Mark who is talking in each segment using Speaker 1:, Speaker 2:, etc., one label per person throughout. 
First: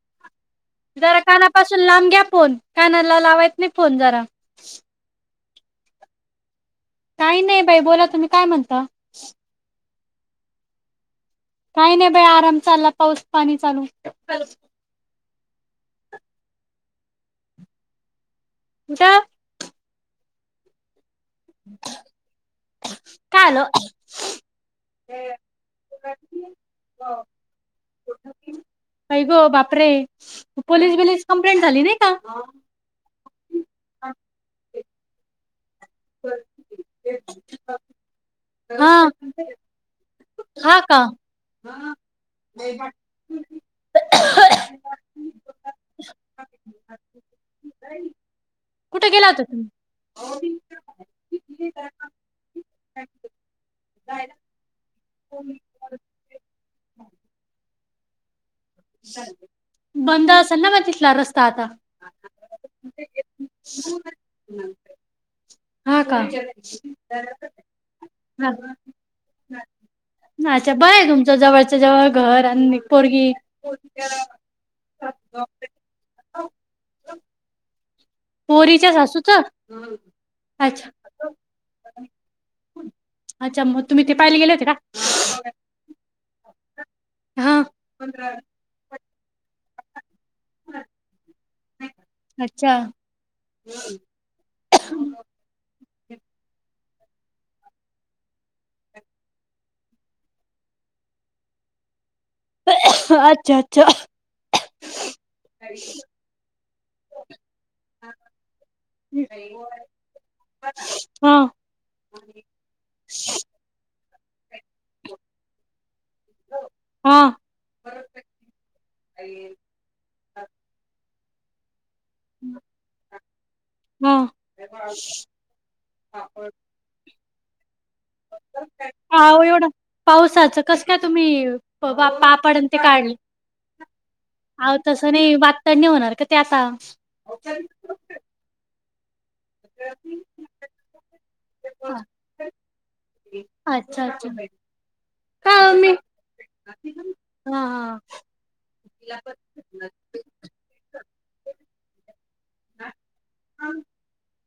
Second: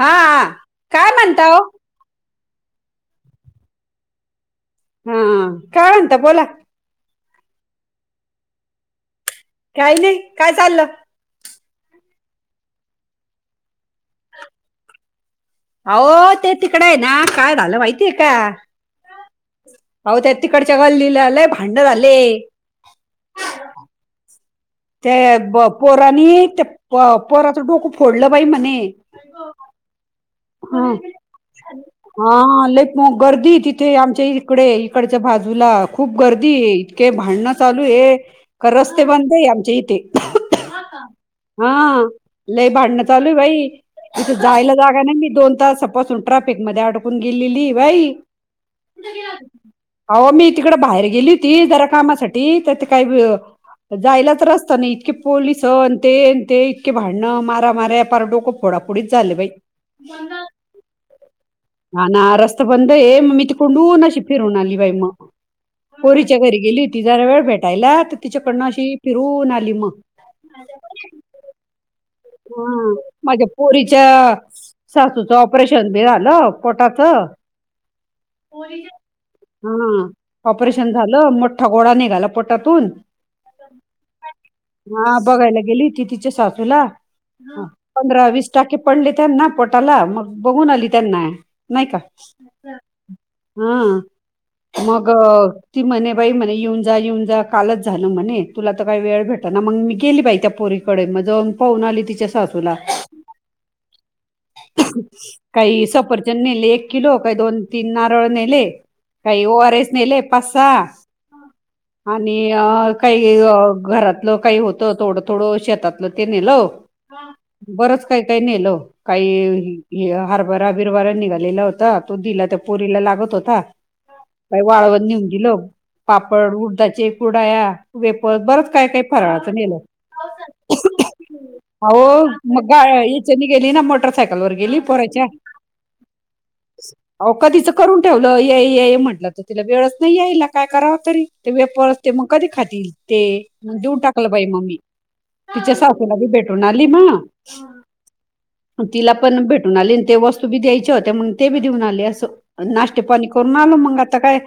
Speaker 1: हा काय
Speaker 2: जरा
Speaker 1: म्हणता हो
Speaker 2: कानापासून लांब घ्या फोन कानाला लावायच नाही फोन जरा
Speaker 1: हा काय म्हणता बोला
Speaker 2: काही नाही बाई बोला तुम्ही काय म्हणता
Speaker 1: काही नाही काय चाललं
Speaker 2: काही नाही बाय आराम चालला पाऊस पाणी चालू
Speaker 1: हो ते तिकडं आहे ना काय झालं माहितीय का अह त्या तिकडच्या गल्लीलालाय भांडण झाले
Speaker 2: काय आलं
Speaker 1: त्या ब पोरानी त्या पोराचं डोकं फोडलं बाई म्हणे
Speaker 2: बाप प
Speaker 1: हा
Speaker 2: ब
Speaker 1: हा ललेक मग गर्दी तिथे आमच्या इकडे इकडच भाज तुला खूप गर्दी इतके भांडणं चालू आहे का
Speaker 2: हा
Speaker 1: रस्ते बंद आहे आम जते
Speaker 2: हा का
Speaker 1: हा लय भांडणं चालूय बाई तिथं जायला जागा नाही मी दोन तास सपस सुंटरा मून गेली बाई
Speaker 2: कुठे गेला होता तुम्ही
Speaker 1: मी तिकड बाहेर गेली होती ज कामासाठी काय नाही इतके पोलीस अ ते अ ते इतके भांडणं मारा मार्या पार डोकं थोडाफोडीच झाले बाई
Speaker 2: बंद असेल ना म तिथला रस्ता आता
Speaker 1: ह ना रस्ता बंद ए म मितकडु ना शिपिर न अलीि वयईम
Speaker 2: हा का
Speaker 1: पोरीच्या घरी गेली ती जरा वेळ भेटायला तर
Speaker 2: हा.
Speaker 1: तिच्याकडनं अशी फिरवून
Speaker 2: अच्छा बर तुमच जवळच्या जवळ घर
Speaker 1: हा
Speaker 2: आणि पोरगी
Speaker 1: माझ्या पोरीच्या सासूचं ऑपरेशन बी झालं पोटाच
Speaker 2: ह
Speaker 1: हा
Speaker 2: अच्छा
Speaker 1: ऑपरेशन झालं मोठठा गोळा निघाला पोटातून
Speaker 2: अच्छा मग तुम्ही ते पाहायला गेले होते का
Speaker 1: हा बघायला गेली ति तिच्या सासूला
Speaker 2: हा
Speaker 1: प्र विस्टाकी पडलितेन ना पोटल मु बघून आली त्यांना नाही का
Speaker 2: अच्छा
Speaker 1: हा मग ती म्हणे बाई म्हणे येऊन जा येऊन जा कालच झालं म्हणे तुला तर काही वेळ भेट ना मग मी गेली बाई त्या पुोर डे आली तिच्या सासूला
Speaker 2: अच्छा अच्छा
Speaker 1: काही सफरचंद नेले एक किलो काही दोन तीन नारळ नेले काही ओआरएस नाहील पाचसा
Speaker 2: हा
Speaker 1: आणि अ काही घरात काही होतं थोडं थोडं शेतातलं ते नेलंव
Speaker 2: हा
Speaker 1: बरंच काही काही नेल काही हरबारा बिरबारा निघाल होत तो दिला त्या पोरीला लागत होता
Speaker 2: हा
Speaker 1: का वाळवण नेऊन दिलं पापड उडदाचे कुडाया वेपर बरच काय काही
Speaker 2: आहो
Speaker 1: फराळाचं
Speaker 2: एवढं
Speaker 1: नेलं
Speaker 2: पावसाचं कस काय तुम्ही प- पा-
Speaker 1: हो
Speaker 2: पापड आणि
Speaker 1: मग ग
Speaker 2: ते काढले
Speaker 1: याच्यानी गेली ना मोटरसायकल वर
Speaker 2: आहो
Speaker 1: गेली
Speaker 2: तसं
Speaker 1: पोरायच्या
Speaker 2: नाही वातडणी होणार का ते आता
Speaker 1: अ कधीचं करून ठेवलं ये म्हटलं तर तिला वेळच नाही याईला काय करावं तरी ते वेपर
Speaker 2: हा,
Speaker 1: असते मग कधी खातील ते मग देऊन
Speaker 2: अच्छा
Speaker 1: टाकलं
Speaker 2: अच्छा
Speaker 1: बाई मम्मी
Speaker 2: का
Speaker 1: तिच्या
Speaker 2: मी
Speaker 1: सावथेला बी भेट त भे
Speaker 2: हा हा
Speaker 1: द्यायच्या होत्या म ते बी देऊन आले अस नाष्टते पाणी करून आल मग आता काय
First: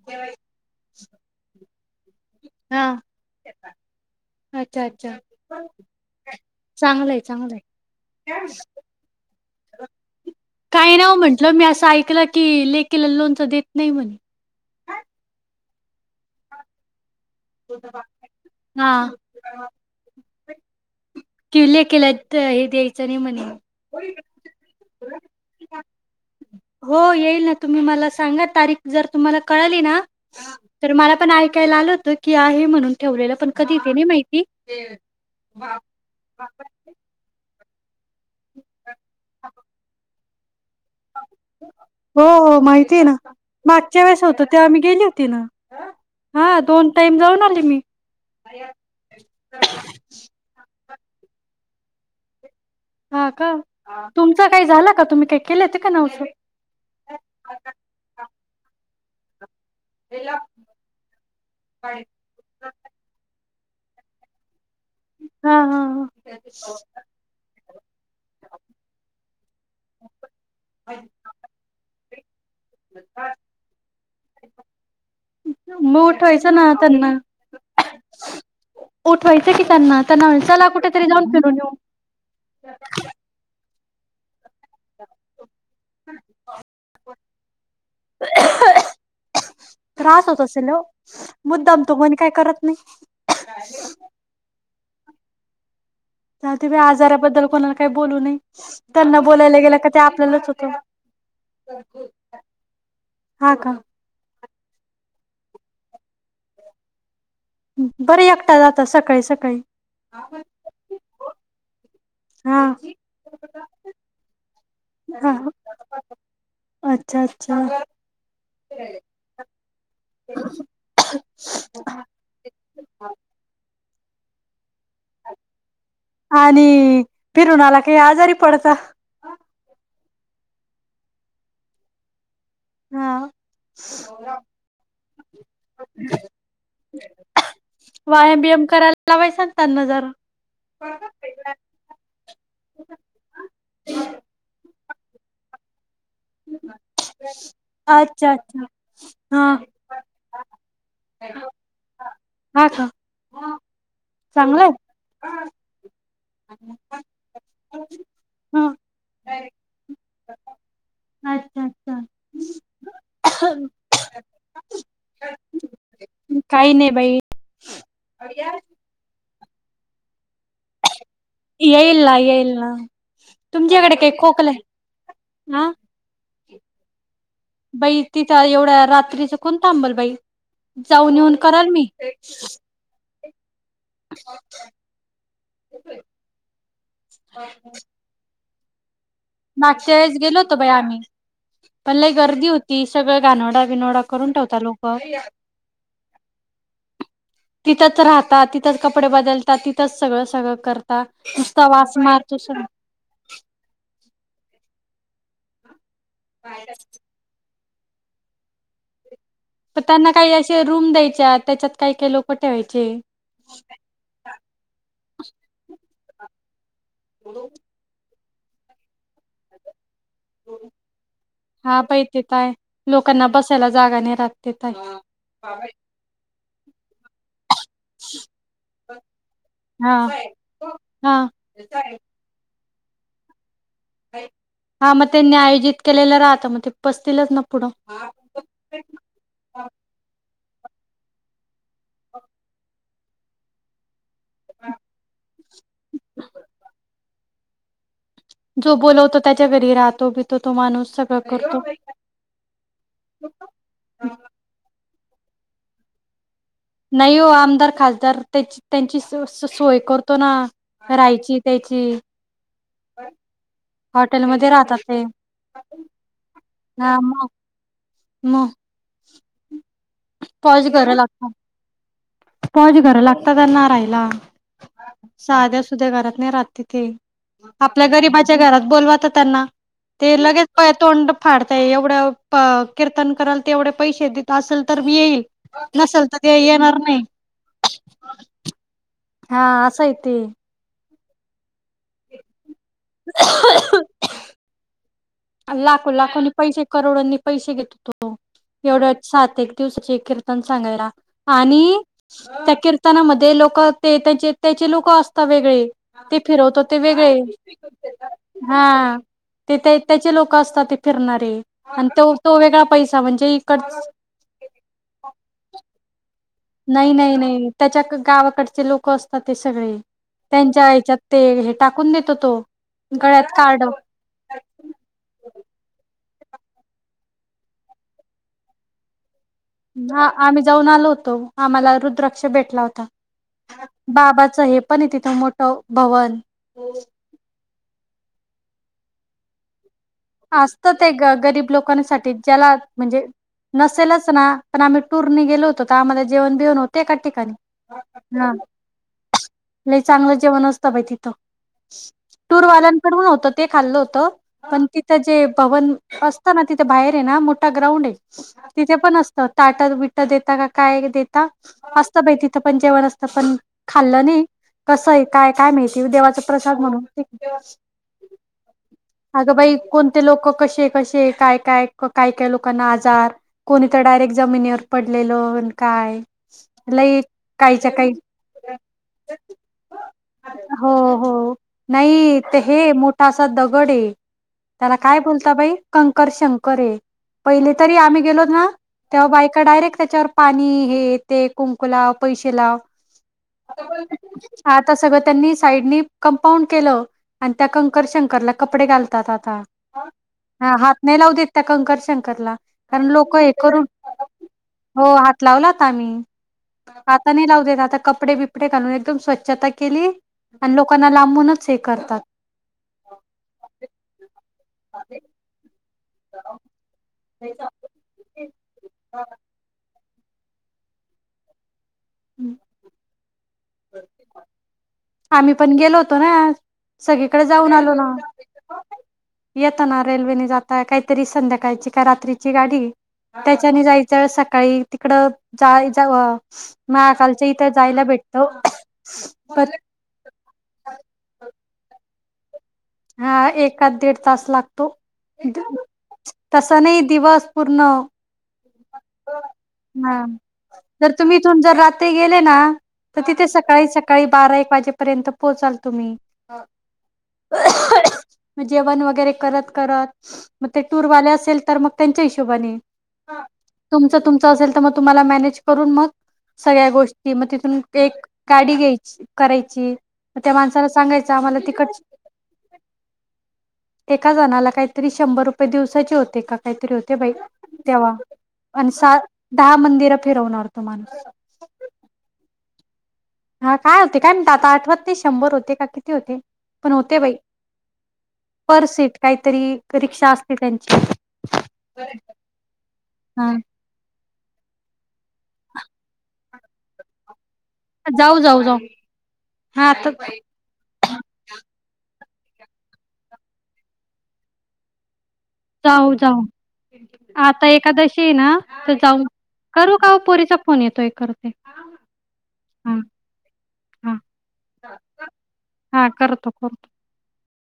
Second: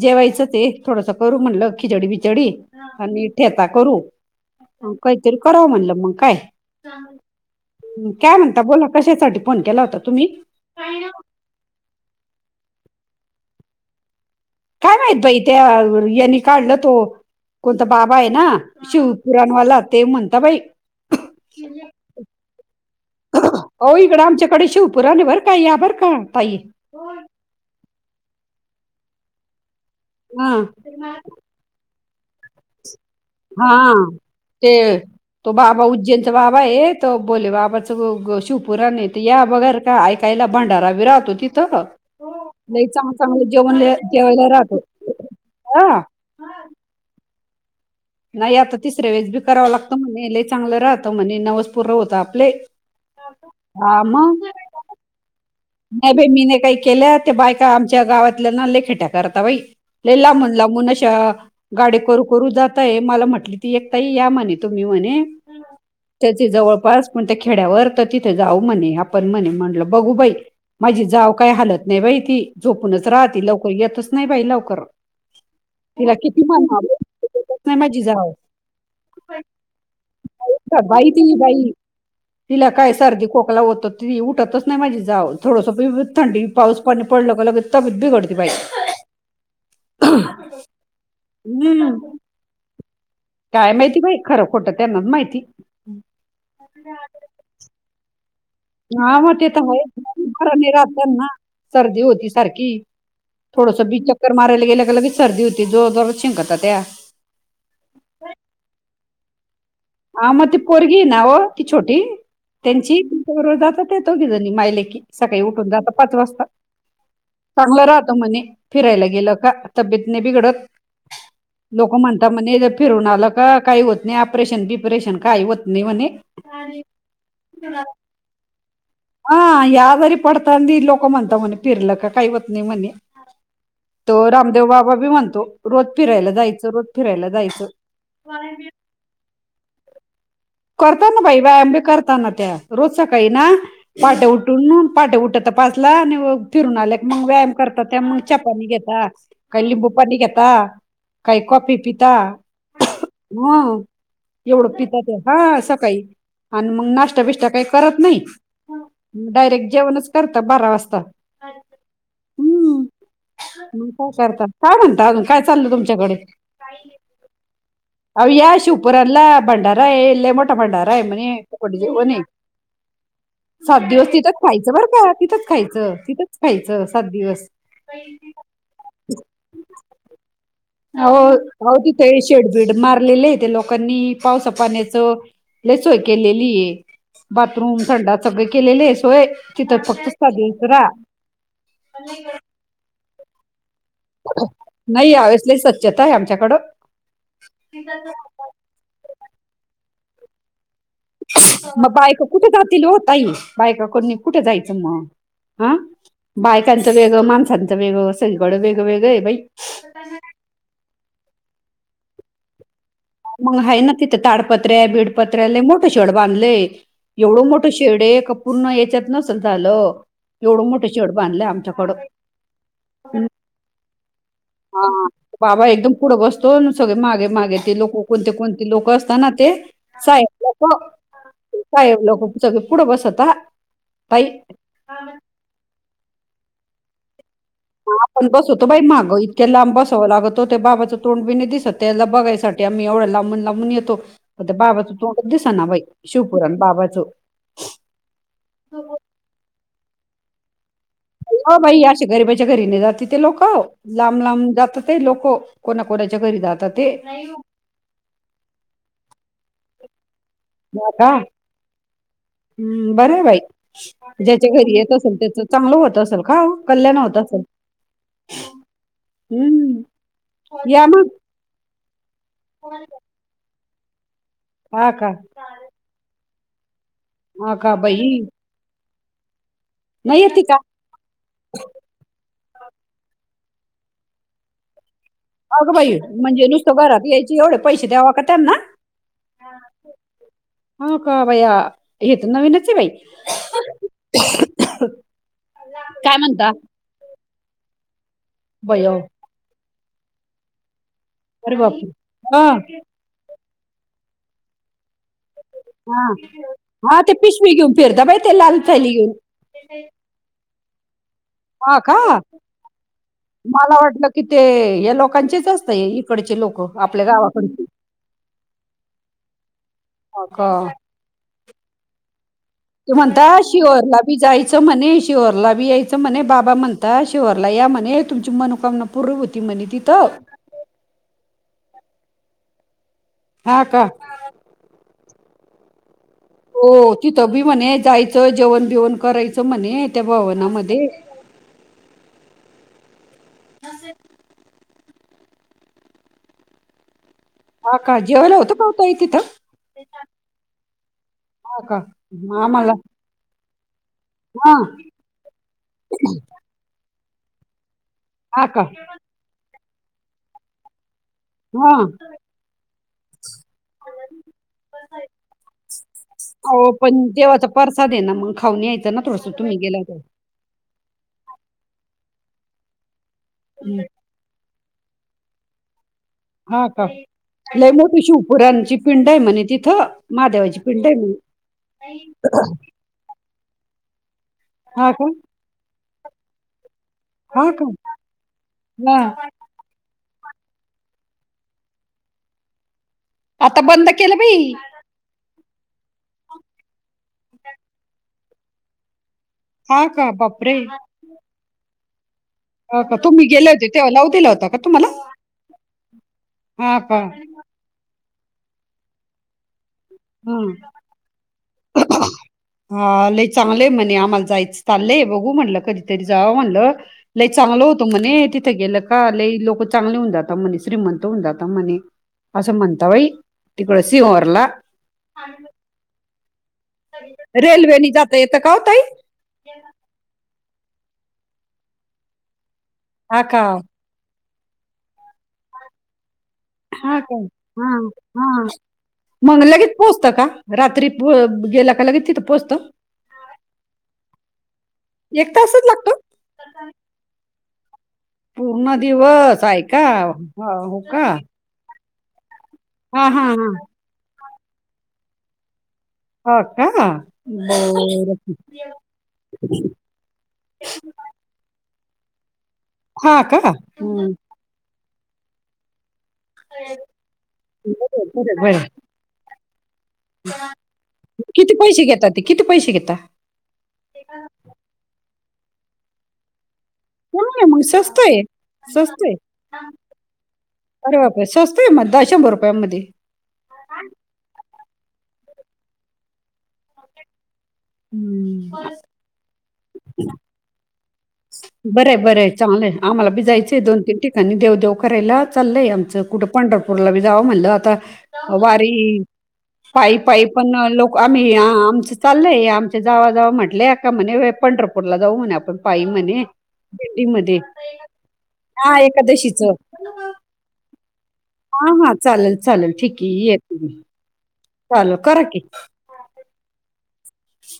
Speaker 1: जेवायचं ते थोडस करू म्हणलं खिचडी बिचडी
Speaker 2: हा
Speaker 1: आणि ठेता करू
Speaker 2: अच्छा अच्छा
Speaker 1: काहीतरी कव म्हणलं मग काय
Speaker 2: चांगलंय चांगलंय
Speaker 1: काय म्हणता बोला कश साठी पण केला होता तुम्ही
Speaker 2: काय ना म्हंटलं मी असं ऐकलं की लेकीला लोनच देत नाही म्हणे
Speaker 1: काय माहित बाई त्या यांनी काढला तो कोणता बाबा आहे ना
Speaker 2: हा
Speaker 1: शिवपुराणवाला ते म्हणता बाई
Speaker 2: किवले केला हे द्यायचं नाही म्हणे
Speaker 1: रार का यार का ताई
Speaker 2: हो येईल ना तुम्ही मला सांगा तारीख जर तुम्हाला कळाली ना
Speaker 1: हा
Speaker 2: तर मला पण ऐकायला आल होत की आहे म्हणून ठेवलेलं पण कधीेते नाही
Speaker 1: हा
Speaker 2: माहिती
Speaker 1: ते तो बाबा उज्जैनचा बाबा हे तो बोले बाबाच शिवपुराने या बगर का ऐकायला भंडाराभी राहतो तिथं
Speaker 2: हो हो
Speaker 1: नाही
Speaker 2: माहिती आहे ना
Speaker 1: चांगलं चांगलं जेवण
Speaker 2: मागच्या वेळेस होतो
Speaker 1: ठेवायला
Speaker 2: तेव्हा मी
Speaker 1: राहतो
Speaker 2: गेली होती ना
Speaker 1: ह
Speaker 2: हा दोन टाइम जाऊन आली मी
Speaker 1: नाही आता तिसऱ्या वेळेस बी करावा लागतो म्हणे ल चांगलं राहत म्हणे नवसपूर होत आपले
Speaker 2: हा का
Speaker 1: हा मग
Speaker 2: तुमच काही झालं का तुम्ही काही केले होते का
Speaker 1: नाही
Speaker 2: नवस
Speaker 1: बाई मी न काही केल्या ते बायका आमच्या गावातल्या नालेखेट्या करता बाई ल ला म्हून ला मुून अश गाडी करू करू जातय मला म्हटली ती एकताई या माणत तुम्ही म्हणे
Speaker 2: हा हा हा.
Speaker 1: त्या जवळपास पण त्या खेड्यावर तर तिथे जाऊ म्हणे आप पण म्हणे म्हणलं बघू बाई माझी जाव काही हलत नाही बाई ती झोपूनच राहते लवकर येतच नाही बाई लवकर
Speaker 2: मग
Speaker 1: तिला किती
Speaker 2: उठवायचं
Speaker 1: मन
Speaker 2: ना त्यांना
Speaker 1: नाही माझी जाव
Speaker 2: उठवायचं की त्यांना त्यांना अणसाला
Speaker 1: का
Speaker 2: कुठेेतरी
Speaker 1: बाई
Speaker 2: जाऊन
Speaker 1: ती
Speaker 2: फिरून
Speaker 1: बाई
Speaker 2: येऊ
Speaker 1: तिला काय सर्दी खोकला होत त उठतच नाही माझी जाव थोडंस थंडी पाऊस पाणी पडलं का लगे ब बी कडती बाई
Speaker 2: त्रास होत असेल मुद्दाम तो
Speaker 1: हम्म.
Speaker 2: म्हण काय करत नाही
Speaker 1: काय माहिती बाई खरं खोटं त्यांनाच माहिती
Speaker 2: तुही आजाराबद्दल कोणाला काही बोलू नय
Speaker 1: हा म ते तर आहे
Speaker 2: होत
Speaker 1: घराने राहत ना सर्दी होती सारखी
Speaker 2: हा का
Speaker 1: थोडस बीचक्कर माराला गेल्या क लगेच सर्दी होती जोर जोर शिंकत त्या
Speaker 2: बर एकटा जातात सकाळी सकाळी
Speaker 1: ह मग ती पोरगी ना हो ती छोटी
Speaker 2: हा
Speaker 1: त्यांची तच्या बरोबर जातात येतोघी जणी मायले
Speaker 2: हा
Speaker 1: सकाळी उठून जाता पाच वाजता
Speaker 2: अच्छा अच्छा
Speaker 1: चांगलं राहतो म्हणे फिरायला गेलं का तब्येतने बिघडत लोक म्हणताात म्हण फिरून आलं का काही होत नाही ऑपरेशन बी े का होत नाही म्ह
Speaker 2: आणि फिरून आला काही आजारी पडता
Speaker 1: हा यादारी पडताी लोक म्हणत म्हणे फिरलं का काही होत नाही म्हणे
Speaker 2: हा
Speaker 1: तर रामदेव बाबा बी म्हणतो रोज फिरायला जायचं रोज फिरायला जायचं
Speaker 2: व्यायाम व्याएम करायला लावायचांगताना जरा
Speaker 1: करतना बाई व्यायाम बी करतना त्या रोज सकाळी ना पाट्या उठून ठ उठत त पासला फिरून आल्या मग व्यायाम करत त्यामु
Speaker 2: अच्छा
Speaker 1: च्या
Speaker 2: अच्छा
Speaker 1: पाणी घेता
Speaker 2: हा
Speaker 1: काही लिंबू पाणी घेता काही कॉपी पिता
Speaker 2: हा का
Speaker 1: ह एवढं
Speaker 2: चांगलंय
Speaker 1: पिता त्या काही म नाश बष्ट काही करत नाही
Speaker 2: हा
Speaker 1: डायरेक्ट जेवणच करत बारा वाजता
Speaker 2: अच्छा अच्छा
Speaker 1: म काय करतात काय म्हणता अून काय चालल तुमच्याकडे
Speaker 2: काही नाही बाई
Speaker 1: अ्या शिवपूरला भंडार एल् मोट टमाडार आहेय म्हणे पकडी
Speaker 2: येईल
Speaker 1: जेऊन
Speaker 2: ना येईल ना
Speaker 1: सात
Speaker 2: तुमच्याकडे
Speaker 1: दिवस
Speaker 2: काही
Speaker 1: तिथंच
Speaker 2: खोकलंय
Speaker 1: खायचं बरं का तिथंच
Speaker 2: हा
Speaker 1: खायचं तिथंच खायचं सात दिवस
Speaker 2: बाई तिथं एवढ्या रात्रीचं कोणतांबल बाई
Speaker 1: अहो
Speaker 2: जाऊन येऊन कराल
Speaker 1: अहो
Speaker 2: मी
Speaker 1: तिथे शेडबीड मारलेले आहे ते लोकांनी पावसा पाण्याच सोय केलेली आहे बाथरूम संडा सग केलेले आहे सोय तिथ
Speaker 2: मागच्या
Speaker 1: फक्त
Speaker 2: वेळेस गेलो
Speaker 1: साध
Speaker 2: होतो बाई
Speaker 1: तरा
Speaker 2: आम्ही पण लई गर्दी होती सगळं घाणोडा करून ठेव लोक
Speaker 1: नाही यावेळेस लय स्वच्छता आहे आमच्याकडं
Speaker 2: [unintelligible] नुसता वास
Speaker 1: बायका
Speaker 2: मारतो
Speaker 1: कुठं
Speaker 2: सगळं
Speaker 1: जातील हो ताई? बायका कोणी - [unintelligible] [unintelligible]
Speaker 2: पण त्यांना काही असे रूम द्यायच्या, त्याच्यात काही-काही लोकं ठेवायचे.
Speaker 1: मग आहे ना तिथं ताडपत्र्या-बीडपत्र्या! मोठं शेड बांधलयं एवढं मोठं शेड हे, की पूर्ण येच्यात नसल झालं. एवढं मोठे शेड बांधलय
Speaker 2: हा बाई
Speaker 1: आमच्याकडं!
Speaker 2: ते तर आहे.
Speaker 1: हू
Speaker 2: लोकांना बसायला जागा नाही राहत ते तर
Speaker 1: हा
Speaker 2: आहे.
Speaker 1: हा. बाबा एकदम पुढं बसतो. अन सगळे मागे-मागे.
Speaker 2: हा
Speaker 1: [unintelligible]
Speaker 2: हा
Speaker 1: साहेब लोकं सगळे पुढं बसता ना?
Speaker 2: हा, मग त्यांनी आयोजित केलेलं राहतं मग ते पस्तीलच न?
Speaker 1: हा आपण बसवतो बाई मागो इतक्या लांब बसावं लागत [unintelligible] तो ते बाबाचं तोंड बि नई दिसत. त्याला बघायसाठी आम्ही एवढं लांबून-लांबून येतो. त्या बाबाचं तोडंच दिस ना बई, शिवपुराण बाबाचं.
Speaker 2: जो बोलवतो त्याच्या घरी राहतो-बितो तो माणूस. सगळं
Speaker 1: ओ
Speaker 2: करतो.
Speaker 1: बाई, अशा गरीिबाच्या घरी नई जाती. ते लोक लांब लांब जातात. ते लोकं कोणा कोणाच्या घरी जात -
Speaker 2: [unintelligible]
Speaker 1: हो का
Speaker 2: [unintelligible]
Speaker 1: हम्म, बरंय बाई.
Speaker 2: हॉटेलमध्ये
Speaker 1: ज्याच्या घरी
Speaker 2: राहतात
Speaker 1: येत
Speaker 2: ते
Speaker 1: असल, त्याचं चांगलं होत असल का हो? कल्याण होत असल.
Speaker 2: म पॉच
Speaker 1: या
Speaker 2: गर
Speaker 1: मग
Speaker 2: लागता. पॉज घर लागतात, त्याना राहिला
Speaker 1: हा का
Speaker 2: साध्या-सुध्या घरात नाही राहत तिथे.
Speaker 1: हा का
Speaker 2: आपल्या
Speaker 1: बाई
Speaker 2: गरीबाच्या घरात बोलवा त त्यांना... [unintelligible]
Speaker 1: नाही येते का
Speaker 2: तेवढे पैशे देत असल, तर मी येईल.
Speaker 1: अगं बाई!
Speaker 2: नसेल तर ते
Speaker 1: म्हणजे
Speaker 2: येणार
Speaker 1: नुसतं
Speaker 2: नाही
Speaker 1: घरात यायचे एवढे पैसे द्यावा का त्यांना?
Speaker 2: हा, असं हे ते.
Speaker 1: हो का बया? हे तर नवीनच आहे बई! बाई
Speaker 2: [unintelligible]
Speaker 1: अहो, अरे बाप हा
Speaker 2: [unintelligible]
Speaker 1: हा.
Speaker 2: [unintelligible]
Speaker 1: हा ते पिशवी घेऊन फिरता बाई ते लाल थैली घेऊन
Speaker 2: [unintelligible] लोक असतात फिरणारे
Speaker 1: हा
Speaker 2: आणि
Speaker 1: का
Speaker 2: तो वेगळा पैसा म्हणजे इकड
Speaker 1: मला वाटलं की ते [unintelligible] इकडचे लोक
Speaker 2: नाही,
Speaker 1: आपल्या
Speaker 2: नाही, नाही!
Speaker 1: गावाकडचे.
Speaker 2: त्याच्या गावाकडचे लोक असतात ते सगळे.
Speaker 1: हो का
Speaker 2: त्यांच्या याच्यात ते हे टाकून देतो तो.
Speaker 1: तू म्हणता
Speaker 2: गळ्यात कार्ड
Speaker 1: शिव्हरला बी जायचं म्हणे, शिव्हरला बी यायचं - ते म्हणे, बाबा म्हणता शिव्हरला या म्हणे, तुमची मनोकामना पूर्ण व्हिल.
Speaker 2: हा, आम्ही जाऊन आलो होतो. आम्हाला रुद्राक्ष भेटला होता.
Speaker 1: हा का?
Speaker 2: बाबांचं हे पण हे तिथं मोठं भवन.
Speaker 1: हो, तिथं बी म्हणे जायचं, जेवण-बिवण करायचं म्हणे. त्या
Speaker 2: असत
Speaker 1: भवनामध्ये.
Speaker 2: ते ग गरीब लोकांसाठी, ज्याला म्हणजे नसेलच ना? पण आम्ही - टूरने गेलो होतो आ्हाला जेवणेवन होते का
Speaker 1: हा का जेवायला होतं का ओ ताई तिथं?
Speaker 2: [unintelligible]
Speaker 1: हा का?
Speaker 2: [inaudible]
Speaker 1: मग आम्हाला
Speaker 2: टूरवाल्यांकडून होत. ते खाल्लं हो.
Speaker 1: हा
Speaker 2: पण तिथं जे भवन असतं ना, तिथं बाहेर आहे ना मोठा ग्राउंड हे.
Speaker 1: हा का?
Speaker 2: तिथे पण असत, ताट-बिट देता का काय देता?
Speaker 1: हा.
Speaker 2: असत बाई तिथं पण जेवण असत. [unintelligible] कसं आहे काय काय माहिती, देवाचा प्रसाद
Speaker 1: अहो
Speaker 2: म्हणून
Speaker 1: पण देवाचा प्रसाद आहे ना मग खाऊन यायचं ना थोडंसं
Speaker 2: अगं बाई
Speaker 1: तुम्ही गेला
Speaker 2: कोणते
Speaker 1: तर.
Speaker 2: लोक कसे कसे काय काय काय काय लोकांना आजार कोणी तर डायरेक्ट जमिनीवर पडलेलं आणि काय.
Speaker 1: हा का?
Speaker 2: लई
Speaker 1: लय
Speaker 2: काहीच्या काही
Speaker 1: मोठी शिवपुरांची पिंड आहे म्हणे तिथं महादेवाची
Speaker 2: हो
Speaker 1: पिंड आहे म्हणे.
Speaker 2: हो. नाही ते हे मोठा असा दगड आहे. त्याला
Speaker 1: हा
Speaker 2: काय
Speaker 1: का
Speaker 2: बोलत बाई कंकर शंकर आहे.
Speaker 1: हा
Speaker 2: पहिली
Speaker 1: का
Speaker 2: तरी आम्ही गेलोत ना
Speaker 1: हा
Speaker 2: तेव्हा बायका डायरेक्ट त्याच्यावर पाणी हे ते कुंकु लाव पैसे लाव.
Speaker 1: आता बंद केलं बाई
Speaker 2: हा आता सगळं त्यांनी साईडनी कंपाऊंड केलं आणि त्या कंकर शंकरला कपडे घालतात आता.
Speaker 1: का
Speaker 2: हा,
Speaker 1: बापरे
Speaker 2: हात नाही लाऊ देत त्या कंकर शंकरला.
Speaker 1: हा
Speaker 2: कारण
Speaker 1: का
Speaker 2: लोक
Speaker 1: तुम्ही
Speaker 2: हे
Speaker 1: गेले
Speaker 2: करून,
Speaker 1: होते तेव्हा लावू दिला होता का तुम्हाला
Speaker 2: हो हात लावलात आम्ही.
Speaker 1: हा का
Speaker 2: आता नाही लावू देत आता कपडे बीप डे घालून एकदम स्वच्छता केली
Speaker 1: हा
Speaker 2: आणि लोकांना लांबूनच हे करतात.
Speaker 1: हा, लय चांगलंय म्हणे आम्हाला चालले बघू म्हणलं कधीतरी जावं म्हणलं. लई चांगलं होतं म्हणे तिथे गेलं का लई लोक चांगली होऊ जात म्हणे श्रीमंत होन जाता म्हणे. असं म्हणता बाई. तिकडं सिंहरला
Speaker 2: आम्ही पण गेलो होतो ना. सगळीकडे जाऊन आलो
Speaker 1: रेल्वेने
Speaker 2: ना
Speaker 1: जाता येतं का हो ताई
Speaker 2: येत ना रेल्वेने जात. काहीतरी संध्याकाळ का रात्रीची गाडी
Speaker 1: हा का
Speaker 2: त्याच्याने जायचं सका सकाळी तिकड जा जा
Speaker 1: हा का
Speaker 2: मकालच्या इथं
Speaker 1: हा
Speaker 2: जायला भेट
Speaker 1: हा, मग लगेच पोहोचतं का? रात्री गेल्या का लगेच तिथं पोहोचतं?
Speaker 2: हा एकात दीड तास लागतो.
Speaker 1: एक तासच लागतो
Speaker 2: तसा नाही दिवस पूर्ण.
Speaker 1: पूर्ण दिवस आहे का? हो का?
Speaker 2: ते गेले ना तर
Speaker 1: हा हा
Speaker 2: तिथे
Speaker 1: हा
Speaker 2: सकाळी सकाळी बारा एक वाजेपर्यंत पोहोचाल तुम्ही.
Speaker 1: हा का बर
Speaker 2: म जेवण वगैरे करत करत म ते टूर वाले असेल तर मग त्यांच्या हिशोबाने.
Speaker 1: हा का
Speaker 2: तुमचं
Speaker 1: हम्म.
Speaker 2: तुमचं असेल तर मग तुम्हाला मॅनेज करून मग सगळ्या गोष्टी मग तिथून एक
Speaker 1: बरं, बरं,
Speaker 2: गाडी
Speaker 1: बरं.
Speaker 2: घ्यायची करायची. त्या माणसाला सांगायचं आम्हाला
Speaker 1: किती
Speaker 2: तिकट
Speaker 1: पैसे घेता ते किती पैसे घेता
Speaker 2: एका जणाला काहीतरी शंभर रुपये दिवसाचे होते का काहीतरी होते बाई.
Speaker 1: नाही मग
Speaker 2: तेव्हा
Speaker 1: स्वस्त आहे,
Speaker 2: आणि सा
Speaker 1: स्वस्त आहे.
Speaker 2: दहा मंदिरं फिरवणार तो
Speaker 1: अरे
Speaker 2: माणूस.
Speaker 1: बापरे! स्वत आहे म द शंभर रुप [unintelligible]
Speaker 2: हा, काय होते काय माहीत आता आठवत ते शंभर होते का किती होते पण होते बाई. पर
Speaker 1: हम्म.
Speaker 2: सीट काहीतरी रिक्षा असतील त्यांची.
Speaker 1: बरं बरं चांगलंय आम्हाला बी
Speaker 2: हा
Speaker 1: जायचं आहे दोन तीन ठिकाणी देव देव करायला चाललंय आमचं कुठं पंढरपूरला बी जावं म्हणलं आता
Speaker 2: जाऊ जाऊ जाऊ
Speaker 1: वारी
Speaker 2: हा आता
Speaker 1: पायी पाई पण लोक आम्ही आमचं चाललंय आहे आमच्या जावा जावा म्हटलंय ए का म्हणे पंढरपूरला जाऊ म्हणे आपण. पाई
Speaker 2: जाऊ जाऊ
Speaker 1: म्हणे. दिंडीमध्ये
Speaker 2: आता एखादशी ये ना तर
Speaker 1: हा
Speaker 2: जाऊ.
Speaker 1: एकादशीच
Speaker 2: करू का पोरीचा फोन येतोय करते.
Speaker 1: हा हा, चालेल चालेल
Speaker 2: हा
Speaker 1: ठीक आहे येते मी.
Speaker 2: हा
Speaker 1: चालल करा की.
Speaker 2: हा करतो करतो